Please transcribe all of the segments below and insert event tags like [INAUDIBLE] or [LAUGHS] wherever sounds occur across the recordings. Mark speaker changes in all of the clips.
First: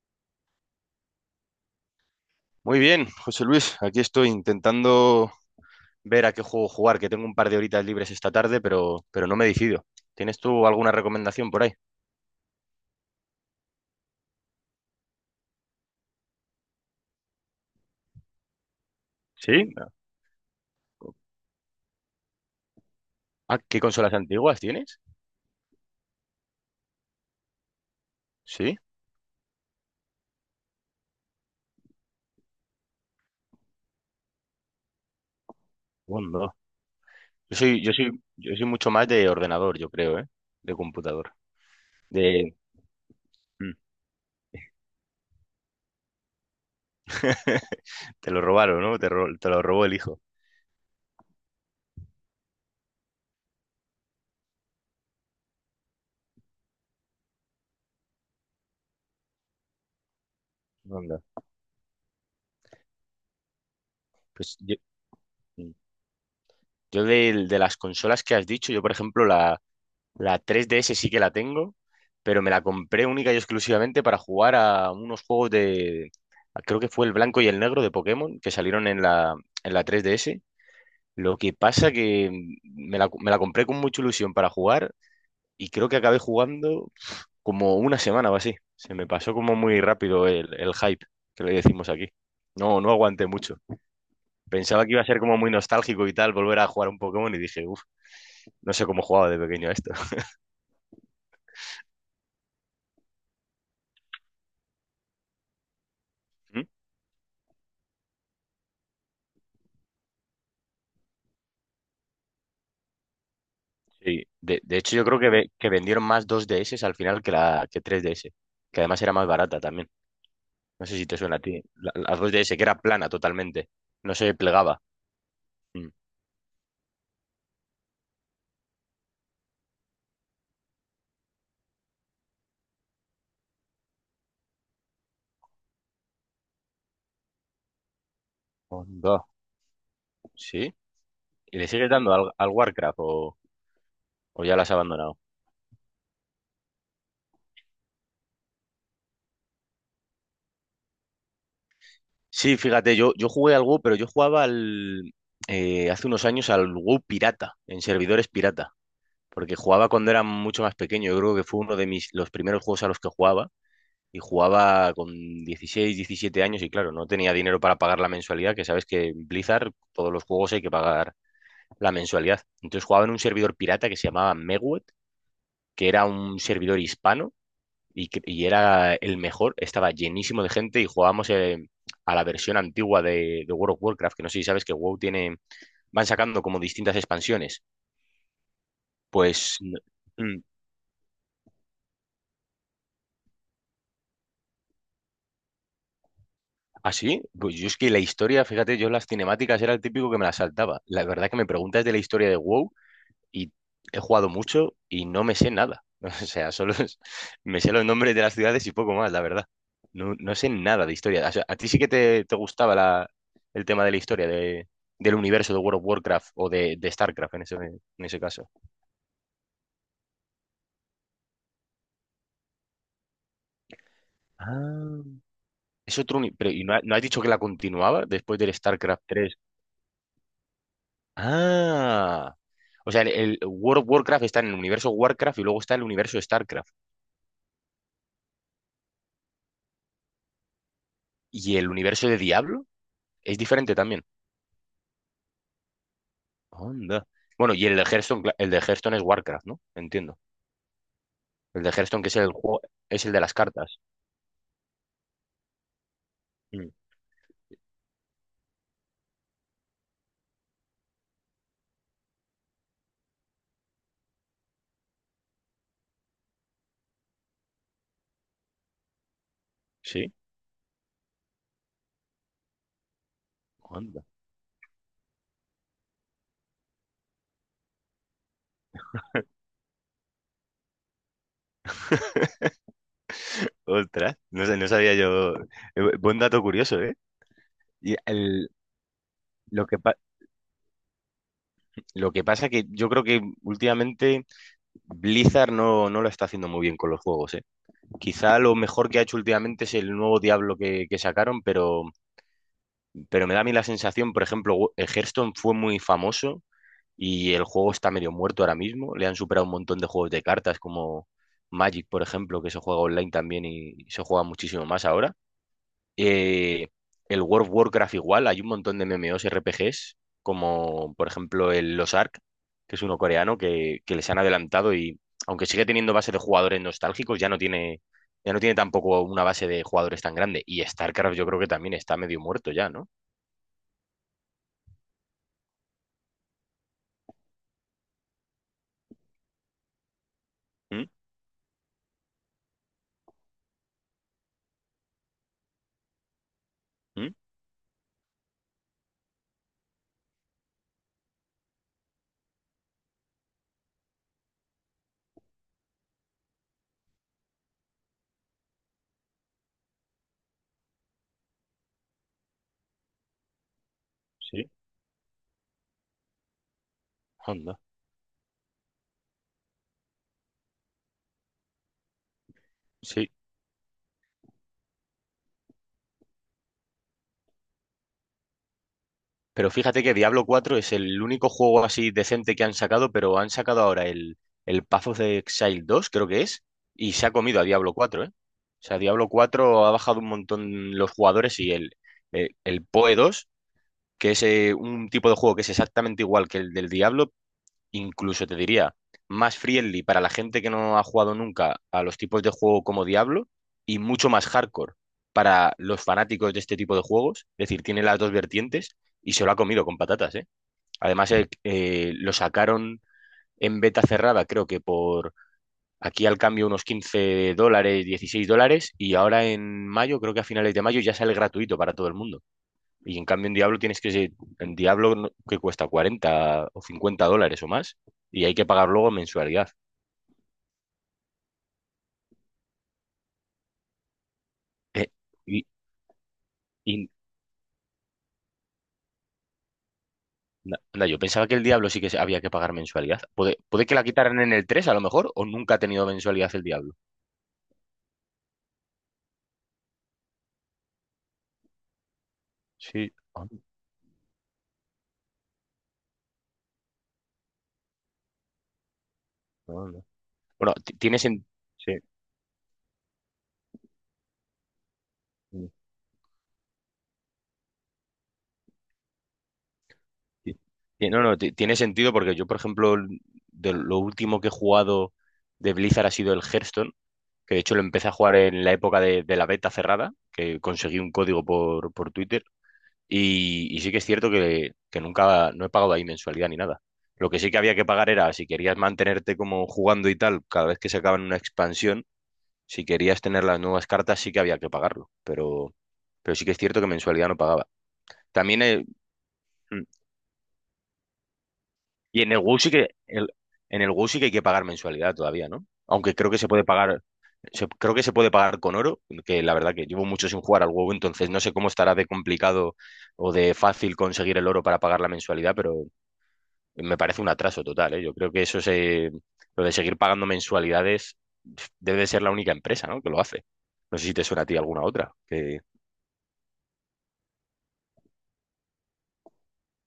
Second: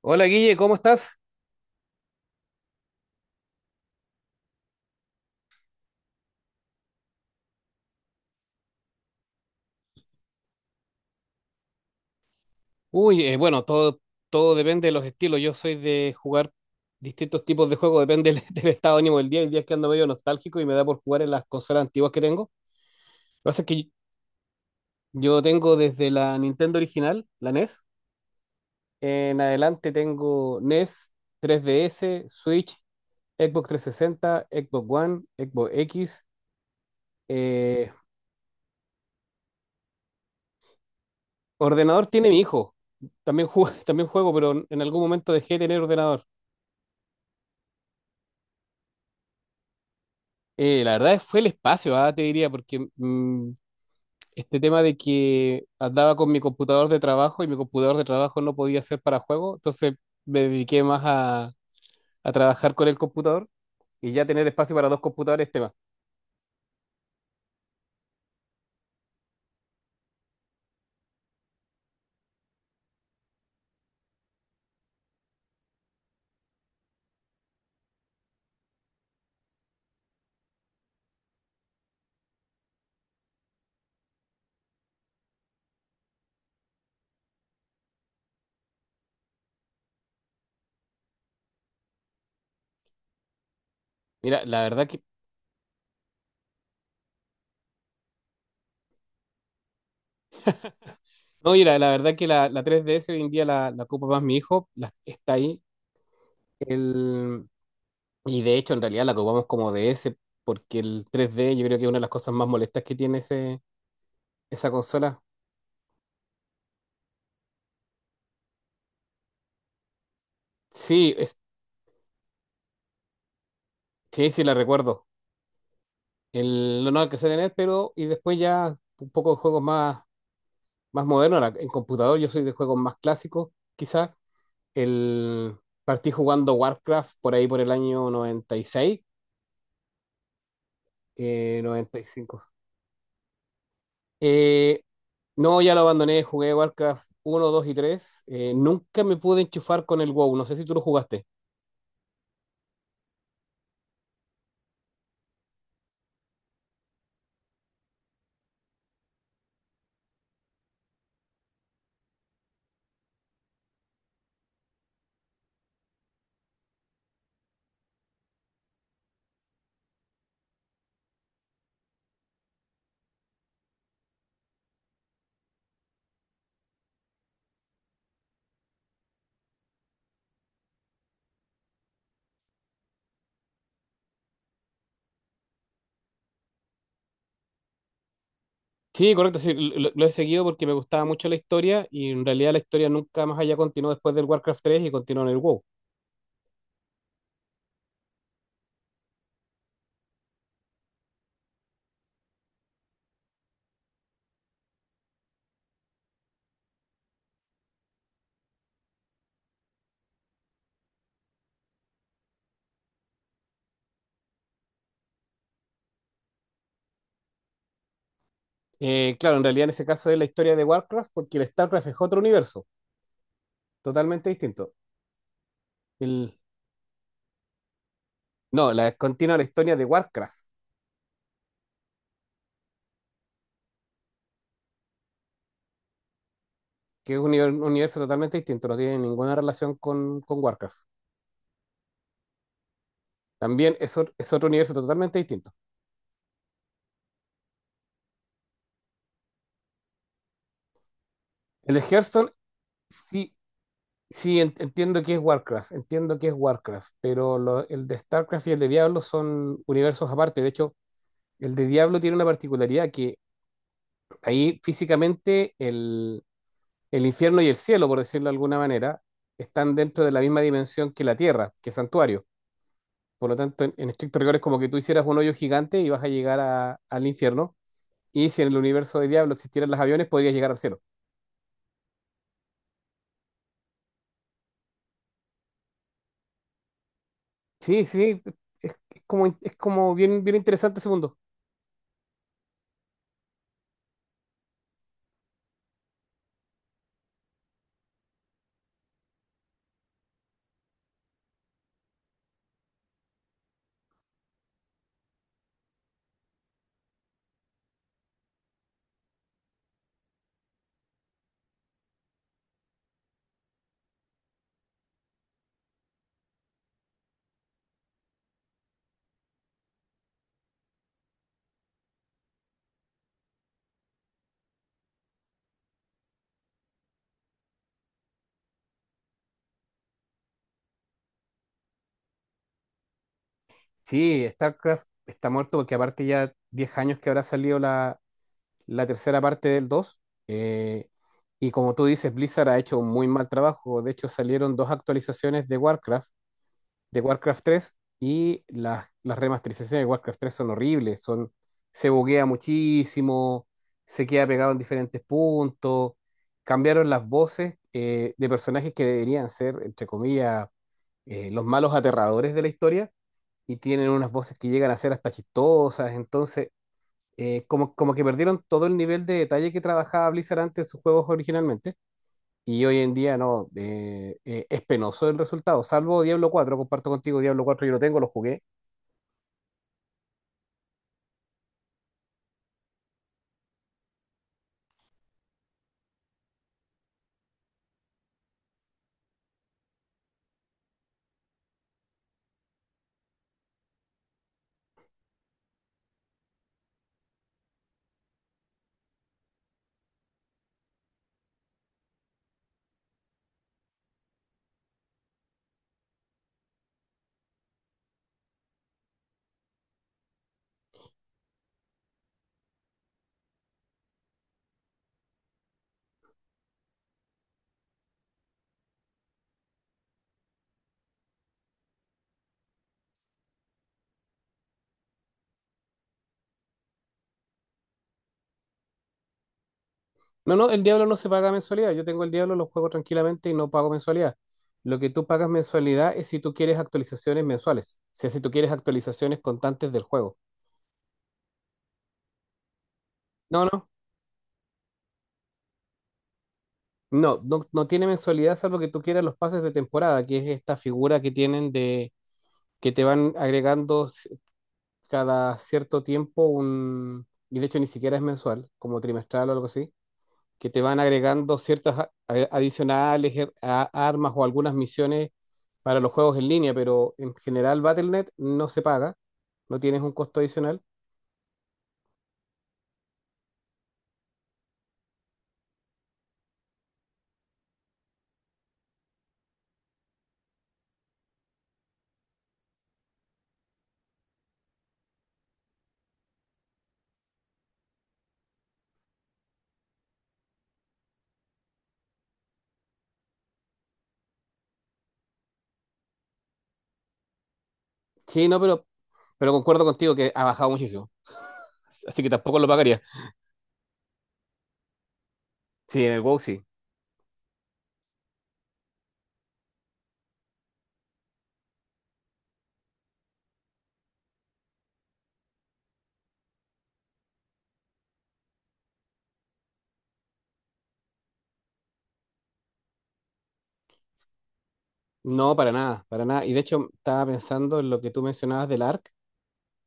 Speaker 1: Hola Guille, ¿cómo estás?
Speaker 2: Muy bien, José Luis, aquí estoy intentando ver a qué juego jugar, que tengo un par de horitas libres esta tarde, pero no me decido. ¿Tienes tú alguna recomendación por ahí?
Speaker 1: Uy, bueno, todo depende de los estilos. Yo soy de jugar distintos tipos de juegos, depende del, [LAUGHS] del estado de ánimo del día. El
Speaker 2: ¿Sí?
Speaker 1: día es que ando medio nostálgico y me da por jugar en las consolas antiguas que tengo. Lo que
Speaker 2: Ah,
Speaker 1: pasa es
Speaker 2: ¿qué
Speaker 1: que
Speaker 2: consolas antiguas tienes?
Speaker 1: yo tengo desde la Nintendo original, la NES.
Speaker 2: Sí.
Speaker 1: En adelante tengo NES, 3DS, Switch, Xbox 360, Xbox One, Xbox X.
Speaker 2: Bueno, Yo soy, yo
Speaker 1: eh,
Speaker 2: soy, yo soy mucho más de ordenador, yo creo, ¿eh? De computador.
Speaker 1: Ordenador tiene mi
Speaker 2: De...
Speaker 1: hijo. También juego,
Speaker 2: Mm,
Speaker 1: [LAUGHS] también juego, pero en algún momento dejé de tener ordenador.
Speaker 2: Te lo robaron, ¿no? Te lo robó el hijo.
Speaker 1: La verdad fue el espacio, te diría, porque este tema de que andaba con mi computador de trabajo y mi computador de trabajo no podía ser para juego, entonces me dediqué más
Speaker 2: Onda.
Speaker 1: a trabajar con el computador y ya tener
Speaker 2: Pues
Speaker 1: espacio
Speaker 2: yo,
Speaker 1: para dos computadores,
Speaker 2: mm,
Speaker 1: tema.
Speaker 2: de las consolas que has dicho, yo por ejemplo la 3DS sí que la tengo, pero me la compré única y exclusivamente para jugar a unos juegos de. Creo que fue el blanco y el negro de Pokémon que salieron en la 3DS. Lo que pasa que me la compré con mucha ilusión para jugar y creo que acabé jugando como una semana o así. Se me pasó como muy rápido el hype, que le decimos aquí. No, no aguanté mucho.
Speaker 1: Mira, la
Speaker 2: Pensaba
Speaker 1: verdad
Speaker 2: que iba
Speaker 1: que,
Speaker 2: a ser como muy nostálgico y tal, volver a jugar un Pokémon y dije, uff, no sé cómo jugaba de pequeño a esto.
Speaker 1: no, mira, la verdad que la, 3DS hoy en día la ocupa más mi hijo, está ahí.
Speaker 2: [LAUGHS]
Speaker 1: El, y de hecho, en realidad la ocupamos como DS, porque el 3D yo creo que es una de las cosas más molestas que tiene ese,
Speaker 2: Sí, de,
Speaker 1: esa
Speaker 2: de hecho yo creo
Speaker 1: consola.
Speaker 2: que, que vendieron más 2DS al final que la que 3DS, que además era más barata también. No sé si
Speaker 1: Sí,
Speaker 2: te suena a ti. La 2DS que era plana totalmente, no
Speaker 1: sí,
Speaker 2: se
Speaker 1: sí, la
Speaker 2: plegaba.
Speaker 1: recuerdo.
Speaker 2: Mm.
Speaker 1: El no, que se a pero y después ya un poco de juegos más modernos. Ahora, en computador yo soy de juegos más clásicos, quizás. El, Partí jugando Warcraft por ahí por el año 96,
Speaker 2: Onda. ¿Sí? ¿Y le sigues dando al,
Speaker 1: 95.
Speaker 2: al Warcraft o ya la has
Speaker 1: Eh,
Speaker 2: abandonado?
Speaker 1: no, ya lo abandoné, jugué Warcraft uno dos y tres. Nunca me pude enchufar con el WoW, no sé si tú lo jugaste.
Speaker 2: Sí, fíjate, yo jugué algo, pero yo jugaba hace unos años al WoW pirata, en servidores pirata, porque jugaba cuando era mucho más pequeño. Yo creo que fue uno de los primeros juegos a los que jugaba y jugaba con 16 17 años y claro, no tenía dinero para pagar la mensualidad, que sabes que en Blizzard todos los juegos hay que pagar la mensualidad. Entonces jugaba en un servidor pirata que se llamaba Megwet, que era un servidor hispano y era el mejor, estaba llenísimo de gente y jugábamos a la versión antigua de World of Warcraft, que no sé si sabes que WoW tiene, van sacando como distintas expansiones.
Speaker 1: Sí, correcto, sí,
Speaker 2: Pues,
Speaker 1: lo he
Speaker 2: mm,
Speaker 1: seguido porque me gustaba mucho la historia y en realidad la historia nunca más allá continuó después del Warcraft tres y continuó en el WoW.
Speaker 2: ¿Así? Pues yo es que la historia, fíjate, yo las cinemáticas era el típico que me las saltaba. La verdad que me preguntas de la historia de WoW y he jugado mucho y no me sé nada. [LAUGHS] O sea, solo me sé los nombres de las ciudades y poco más, la verdad. No, no sé nada de historia. O sea, a ti sí que te gustaba el tema de la historia del universo de World of Warcraft o de StarCraft en ese caso.
Speaker 1: Claro, en realidad en ese caso es la historia de Warcraft porque el StarCraft es otro universo, totalmente distinto.
Speaker 2: Ah, es otro.
Speaker 1: El,
Speaker 2: Pero, ¿y no has dicho que la continuaba después del
Speaker 1: no,
Speaker 2: StarCraft tres?
Speaker 1: continúa la historia de Warcraft,
Speaker 2: Ah. O sea, el World of Warcraft está en el universo Warcraft y luego está el universo StarCraft.
Speaker 1: que es un universo totalmente distinto, no tiene ninguna relación con Warcraft.
Speaker 2: ¿Y el universo de Diablo? Es diferente
Speaker 1: También es,
Speaker 2: también.
Speaker 1: ot- es otro universo totalmente distinto.
Speaker 2: Onda. Bueno, y el de Hearthstone, el de Hearthstone es Warcraft, ¿no? Entiendo. El de
Speaker 1: El de
Speaker 2: Hearthstone que es
Speaker 1: Hearthstone,
Speaker 2: el juego, es el de
Speaker 1: sí,
Speaker 2: las cartas.
Speaker 1: sí entiendo que es Warcraft,
Speaker 2: Mm.
Speaker 1: Pero el de StarCraft y el de Diablo son universos aparte. De hecho, el de Diablo tiene una particularidad que ahí físicamente el infierno y el cielo, por decirlo de alguna manera, están dentro de
Speaker 2: Sí,
Speaker 1: la misma dimensión que la tierra, que es santuario. Por lo tanto, en
Speaker 2: onda.
Speaker 1: estricto rigor es como que tú hicieras un hoyo gigante y vas a llegar al infierno. Y si en el universo de Diablo existieran los aviones, podrías llegar al cielo.
Speaker 2: Ostras, no sabía yo. Buen dato curioso, ¿eh?
Speaker 1: Sí,
Speaker 2: Y
Speaker 1: sí,
Speaker 2: el-
Speaker 1: es, es como, es
Speaker 2: lo que
Speaker 1: como
Speaker 2: pa-
Speaker 1: bien, bien interesante ese mundo.
Speaker 2: lo que pasa que yo creo que últimamente Blizzard no, no lo está haciendo muy bien con los juegos, ¿eh? Quizá lo mejor que ha hecho últimamente es el nuevo Diablo que sacaron, pero me da a mí la sensación, por ejemplo, Hearthstone fue muy famoso y el juego está medio muerto ahora mismo. Le han superado un montón de juegos de cartas como Magic, por ejemplo, que se juega online también y se juega muchísimo más ahora. Eh, el World of Warcraft igual, hay un montón de MMOs RPGs, como por ejemplo el Los Ark, que es uno coreano, que les han adelantado y aunque sigue teniendo base de jugadores nostálgicos, ya no tiene. Ya no tiene tampoco una base de jugadores tan grande. Y StarCraft yo creo que también está medio muerto ya, ¿no?
Speaker 1: Sí, StarCraft está muerto porque aparte ya 10 años que habrá salido la tercera parte del 2.
Speaker 2: ¿Mm?
Speaker 1: eh, y como tú dices, Blizzard ha hecho un muy mal trabajo. De hecho, salieron dos actualizaciones de Warcraft
Speaker 2: ¿Mm?
Speaker 1: Tres y las remasterizaciones de Warcraft tres son horribles. Se buguea muchísimo, se queda pegado en diferentes puntos, cambiaron las voces, de personajes que deberían ser, entre comillas, los malos aterradores de la historia, y tienen unas voces que
Speaker 2: Sí,
Speaker 1: llegan a ser hasta chistosas. Entonces
Speaker 2: anda.
Speaker 1: como que perdieron todo el nivel de detalle que trabajaba Blizzard antes en sus juegos originalmente, y hoy en
Speaker 2: Sí.
Speaker 1: día no. Es penoso el resultado, salvo Diablo cuatro. Comparto contigo, Diablo cuatro yo lo tengo, lo jugué.
Speaker 2: Pero fíjate que Diablo 4 es el único juego así decente que han sacado, pero han sacado ahora el Path of the Exile 2, creo que es, y se ha comido a Diablo 4, ¿eh? O sea, Diablo 4 ha bajado un montón los jugadores y el PoE 2, que es un tipo de juego que es exactamente igual que el del Diablo, incluso te diría, más friendly para la gente que no ha jugado nunca a los tipos de juego como Diablo y mucho más hardcore para los fanáticos de este tipo de juegos. Es decir, tiene las dos vertientes y se lo ha comido con patatas, ¿eh? Además, lo sacaron en beta cerrada, creo que por aquí al cambio unos $15, $16 y ahora en mayo, creo que a finales de mayo ya sale gratuito para todo el mundo. Y en cambio en Diablo tienes que ser, en Diablo no- que cuesta 40 o 50 dólares o más y hay que pagar luego mensualidad.
Speaker 1: No, no, el Diablo no se paga mensualidad, yo tengo el Diablo, lo juego tranquilamente y no pago mensualidad. Lo
Speaker 2: Eh,
Speaker 1: que tú pagas
Speaker 2: y,
Speaker 1: mensualidad es si tú quieres
Speaker 2: y
Speaker 1: actualizaciones mensuales, o sea, si tú quieres actualizaciones constantes del juego.
Speaker 2: anda, yo pensaba que el Diablo sí que había que pagar mensualidad. Puede,
Speaker 1: No,
Speaker 2: puede
Speaker 1: no,
Speaker 2: que la quitaran en el 3 a lo mejor o nunca ha tenido mensualidad el Diablo.
Speaker 1: no, no, no tiene mensualidad salvo que tú quieras los pases de temporada, que es esta figura que tienen de que te
Speaker 2: Sí.
Speaker 1: van
Speaker 2: Ah,
Speaker 1: agregando, cada cierto tiempo, y de hecho ni siquiera es mensual, como trimestral o algo
Speaker 2: no,
Speaker 1: así,
Speaker 2: no.
Speaker 1: que
Speaker 2: Bueno,
Speaker 1: te van agregando
Speaker 2: sí,
Speaker 1: ciertas adicionales, armas o algunas misiones
Speaker 2: sí,
Speaker 1: para los juegos en línea. Pero en general Battle.net no se paga, no tienes un costo
Speaker 2: sí.
Speaker 1: adicional.
Speaker 2: Sí, no, no, tiene sentido porque yo, por ejemplo, de lo último que he jugado de Blizzard ha sido el Hearthstone que de hecho lo empecé a jugar en la época de la beta cerrada, que conseguí un código por Twitter, y sí que es cierto que nunca, no he pagado ahí mensualidad ni nada. Lo que sí que había que pagar era, si querías mantenerte como jugando y tal, cada vez que sacaban una expansión, si querías tener las nuevas cartas, sí que había que pagarlo, pero sí que es cierto que mensualidad no pagaba.
Speaker 1: Sí, no,
Speaker 2: También,
Speaker 1: pero,
Speaker 2: mm,
Speaker 1: concuerdo contigo que ha bajado muchísimo, así
Speaker 2: y
Speaker 1: que tampoco lo pagaría.
Speaker 2: En el WoW sí que hay que pagar mensualidad todavía, ¿no?
Speaker 1: Sí, en
Speaker 2: Aunque
Speaker 1: el
Speaker 2: creo
Speaker 1: WoW
Speaker 2: que se
Speaker 1: sí.
Speaker 2: puede pagar con oro, que la verdad que llevo mucho sin jugar al huevo, entonces no sé cómo estará de complicado o de fácil conseguir el oro para pagar la mensualidad, pero me parece un atraso total, ¿eh? Yo creo que lo de seguir pagando mensualidades debe de ser la única empresa, ¿no?, que lo hace. No sé si te suena a ti alguna otra.
Speaker 1: No,
Speaker 2: Que,
Speaker 1: para nada, para nada. Y de hecho estaba pensando en lo que tú mencionabas del ARC.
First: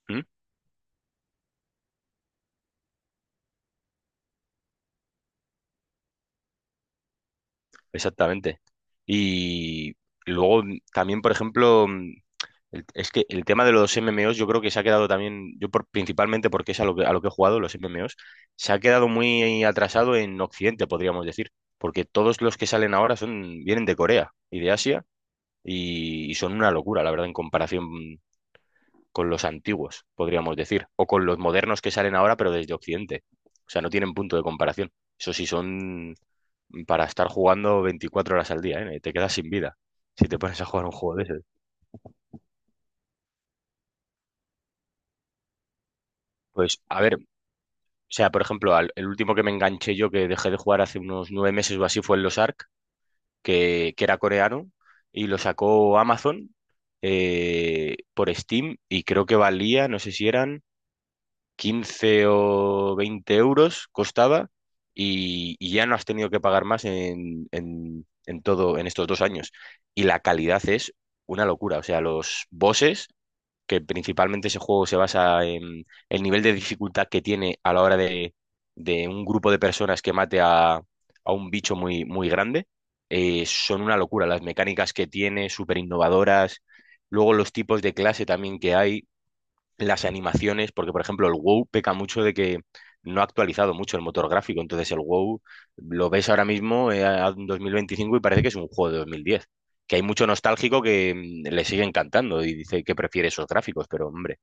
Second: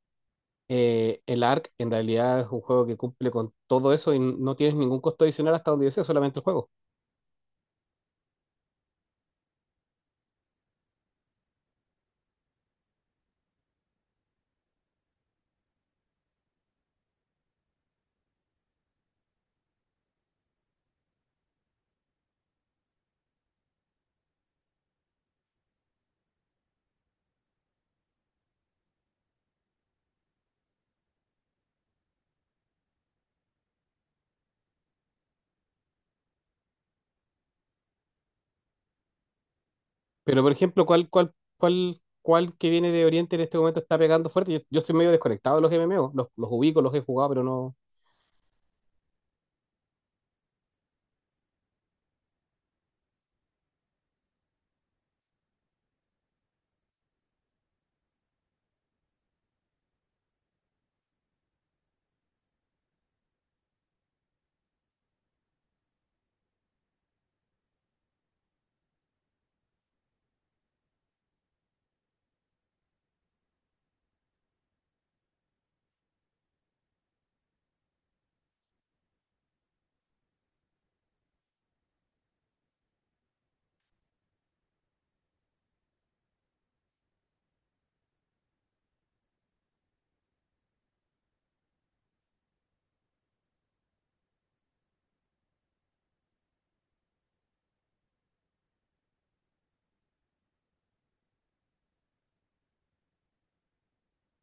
Speaker 2: ¿Mm?
Speaker 1: El ARC en realidad es un juego que cumple con todo eso y no tienes ningún costo adicional hasta donde yo sé, solamente el juego.
Speaker 2: Exactamente. Y luego también, por ejemplo, es que el tema de los MMOs yo creo que se ha quedado también, yo principalmente porque es a lo que, he jugado, los MMOs, se ha quedado muy atrasado en Occidente, podríamos decir, porque todos los que salen ahora vienen de Corea y de Asia y son una locura, la verdad, en comparación con los antiguos, podríamos decir, o con los modernos que salen ahora, pero desde Occidente. O sea, no tienen punto de comparación. Eso sí, son para estar jugando 24 horas al día, ¿eh? Te quedas sin vida si te
Speaker 1: Pero, por
Speaker 2: pones a
Speaker 1: ejemplo,
Speaker 2: jugar un
Speaker 1: ¿cuál,
Speaker 2: juego de
Speaker 1: cuál,
Speaker 2: ese.
Speaker 1: cuál, cuál que viene de Oriente en este momento está pegando fuerte? Yo estoy medio desconectado de los MMO, los ubico,
Speaker 2: Pues,
Speaker 1: los he
Speaker 2: a ver, o
Speaker 1: jugado, pero no.
Speaker 2: sea, por ejemplo, el último que me enganché yo, que dejé de jugar hace unos 9 meses o así, fue el Los Ark, que era coreano, y lo sacó Amazon por Steam, y creo que valía, no sé si eran 15 o 20 euros, costaba, y ya no has tenido que pagar más en, en todo, en estos 2 años. Y la calidad es una locura, o sea, los bosses que principalmente ese juego se basa en el nivel de dificultad que tiene a la hora de un grupo de personas que mate a un bicho muy, muy grande, son una locura. Las mecánicas que tiene, súper innovadoras. Luego los tipos de clase también que hay las animaciones, porque por ejemplo el WoW peca mucho de que no ha actualizado mucho el motor gráfico, entonces el WoW lo ves ahora mismo en 2025 y parece que es un juego de 2010, que hay mucho nostálgico que le sigue encantando y dice que prefiere esos gráficos, pero hombre,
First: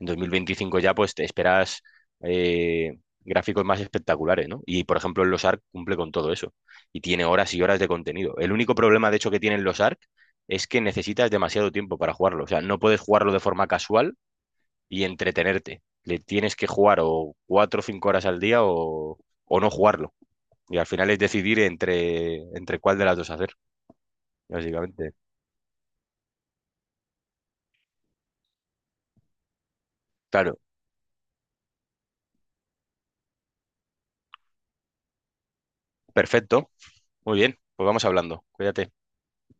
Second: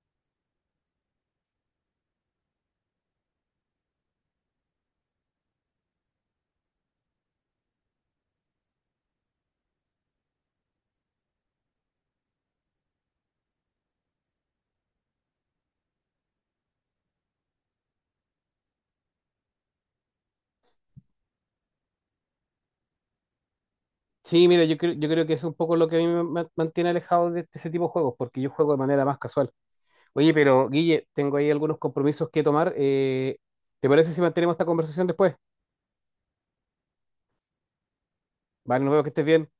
Speaker 2: en 2025 ya pues te esperas eh, gráficos más espectaculares, ¿no? Y por ejemplo los Ark cumple con todo eso y tiene horas y horas de contenido. El único problema de hecho que tienen los Ark es que necesitas demasiado tiempo para jugarlo, o sea, no puedes jugarlo de forma casual y entretenerte. Le tienes que jugar o 4 o 5 horas al día o no jugarlo. Y al final es decidir entre cuál de las dos hacer,
Speaker 1: Sí, mira, yo creo, yo
Speaker 2: básicamente.
Speaker 1: creo que es un poco lo que a mí me mantiene alejado de, este, ese tipo de juegos, porque yo juego de manera más casual. Oye,
Speaker 2: Claro,
Speaker 1: pero Guille, tengo ahí algunos compromisos que tomar. ¿Te parece si mantenemos esta conversación después?
Speaker 2: perfecto. Muy bien, pues vamos hablando.
Speaker 1: Vale, nos
Speaker 2: Cuídate.
Speaker 1: vemos, que estés bien.